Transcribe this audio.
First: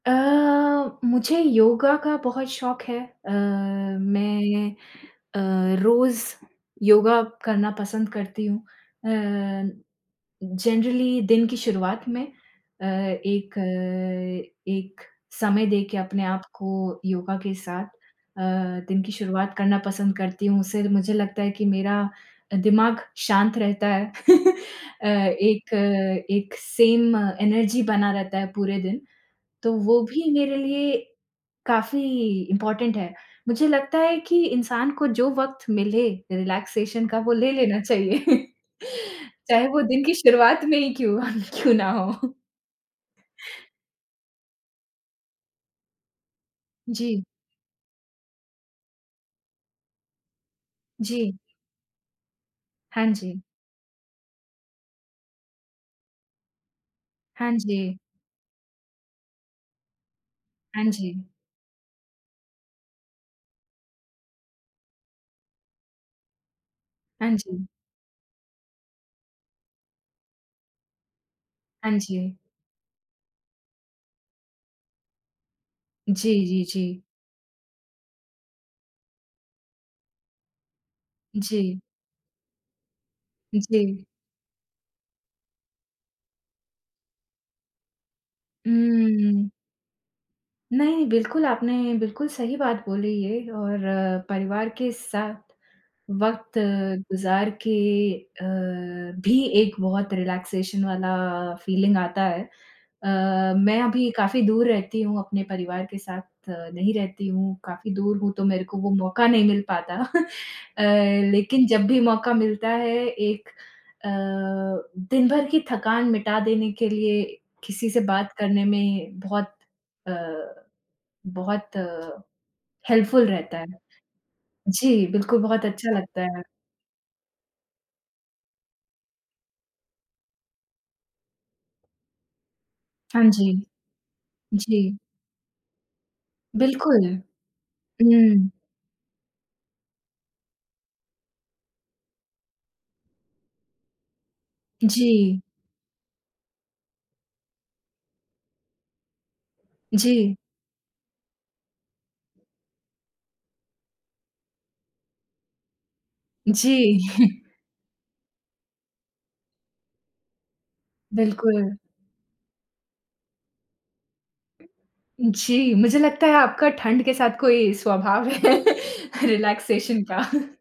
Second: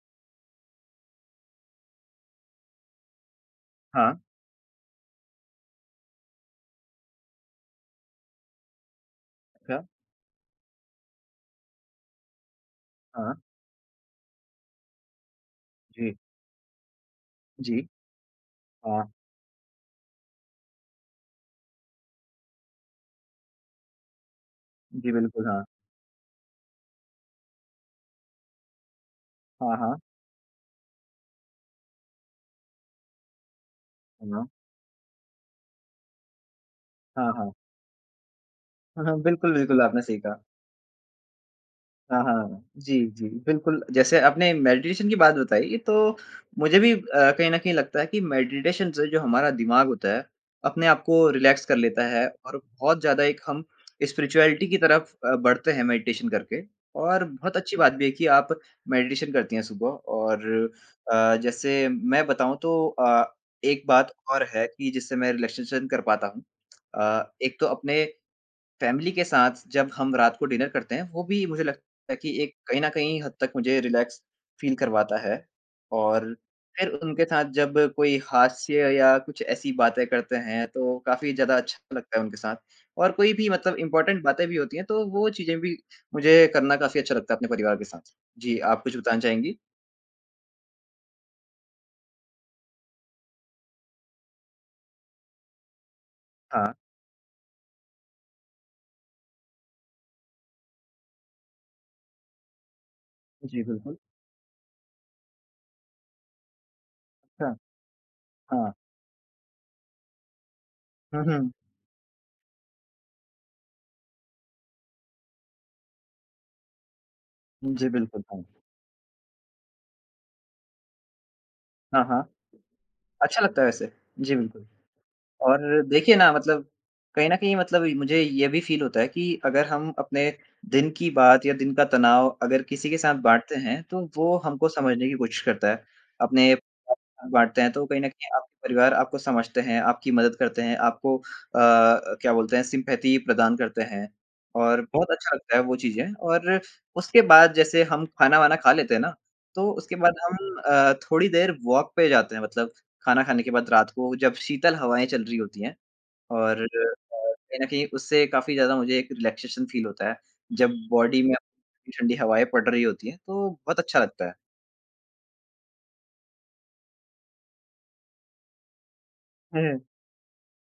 अ, मुझे योगा का बहुत शौक है अ, हाँ। मैं अ, रोज़ योगा करना पसंद करती हूँ। अ, अच्छा। जनरली दिन की शुरुआत में अ, हाँ। एक एक समय देके जी। अपने आप को योगा के जी। साथ अ, दिन हाँ। की शुरुआत करना पसंद करती हूँ, उससे मुझे लगता है कि मेरा अ, दिमाग शांत रहता है। अ, जी, बिल्कुल, हाँ। एक एक सेम एनर्जी बना रहता है पूरे दिन, तो हाँ, हाँ। वो भी मेरे लिए काफ़ी इम्पॉर्टेंट है। मुझे लगता है कि हाँ। इंसान को जो वक़्त मिले रिलैक्सेशन का वो हाँ, ले हाँ। लेना चाहिए। बिल्कुल, चाहे बिल्कुल, वो आपने दिन की सही कहा। शुरुआत में ही क्यों? क्यों ना हो। हाँ, हाँ, हाँ, हाँ, जी, जी, बिल्कुल। जैसे, आपने मेडिटेशन की बात बताई तो मुझे भी अ, जी। कहीं न कहीं लगता है कि मेडिटेशन से जो हमारा दिमाग होता है, अपने आप को जी। रिलैक्स कर लेता है और बहुत हाँ ज़्यादा एक जी। हम स्पिरिचुअलिटी की तरफ अ, बढ़ते हैं मेडिटेशन करके। और हाँ बहुत अच्छी बात जी। भी है कि आप मेडिटेशन करती हैं सुबह और हाँ जी। अ, जैसे मैं बताऊँ तो अ, एक बात और है कि जिससे मैं रिलैक्सेशन कर पाता हूँ। अ, हाँ एक जी। तो अपने फैमिली के साथ जब हम रात को डिनर करते हैं, वो भी मुझे लगता हाँ है कि जी। एक कहीं न कहीं हद तक मुझे रिलैक्स फील करवाता है। और जी, जी, फिर जी। उनके साथ जब कोई हास्य या कुछ ऐसी बातें करते हैं तो काफ़ी ज़्यादा अच्छा जी। लगता है उनके साथ, और कोई भी मतलब जी। इम्पॉर्टेंट बातें भी होती हैं, तो वो चीज़ें भी मुझे करना काफ़ी अच्छा लगता है अपने परिवार के साथ। जी, आप कुछ बताना उम्म। चाहेंगी? नहीं, बिल्कुल आपने बिल्कुल सही बात बोली ये और परिवार के साथ वक़्त हाँ। गुज़ार के अ, भी एक बहुत रिलैक्सेशन वाला फीलिंग आता है। अ, जी, मैं बिल्कुल। अभी काफ़ी दूर रहती हूँ अपने परिवार के साथ नहीं रहती हूँ, अच्छा। काफ़ी दूर हूँ, तो मेरे हाँ। को वो मौका नहीं मिल पाता। अ, हुँ, हुँ। लेकिन जब भी मौका मिलता है, एक अ, दिन भर की थकान मिटा देने के लिए, जी, किसी से बिल्कुल, बात हाँ। करने में बहुत अ, बहुत हाँ, हाँ। हेल्पफुल अच्छा रहता लगता है है। वैसे, जी, बिल्कुल। जी, बिल्कुल बहुत और अच्छा देखिए लगता ना है। मतलब कहीं न कहीं मतलब इ मुझे ये भी फील होता है कि अगर हम अपने दिन की बात या दिन का तनाव अगर किसी के साथ हाँ जी, बाँटते हैं, तो वो हमको जी। समझने की कोशिश करता है। अपने [unintelligible] बिल्कुल, बाँटते हैं तो कहीं न कहीं हुँ। आपके परिवार आपको समझते हैं, आपकी मदद करते हैं, आपको अ अ, क्या बोलते हैं सिम्पैथी प्रदान करते हैं और बहुत अच्छा जी। लगता है वो चीजें और उसके बाद जैसे हम खाना-वाना खा लेते हैं ना, तो उसके बाद जी। हम अ, थोड़ी देर वॉक पे जाते हैं मतलब खाना खाने के बाद रात को जब शीतल हवाएँ चल रही होती हैं। और अ, जी। कहीं न कहीं उससे काफ़ी ज़्यादा मुझे एक रिलैक्सेशन फील होता है, जब बॉडी में बिल्कुल। ठंडी-ठंडी हवाएँ पड़ रही होती हैं, तो बहुत अच्छा लगता है। जी, मुझे लगता है आपका ठंड के साथ कोई स्वभाव है हुँ। रिलैक्सेशन का।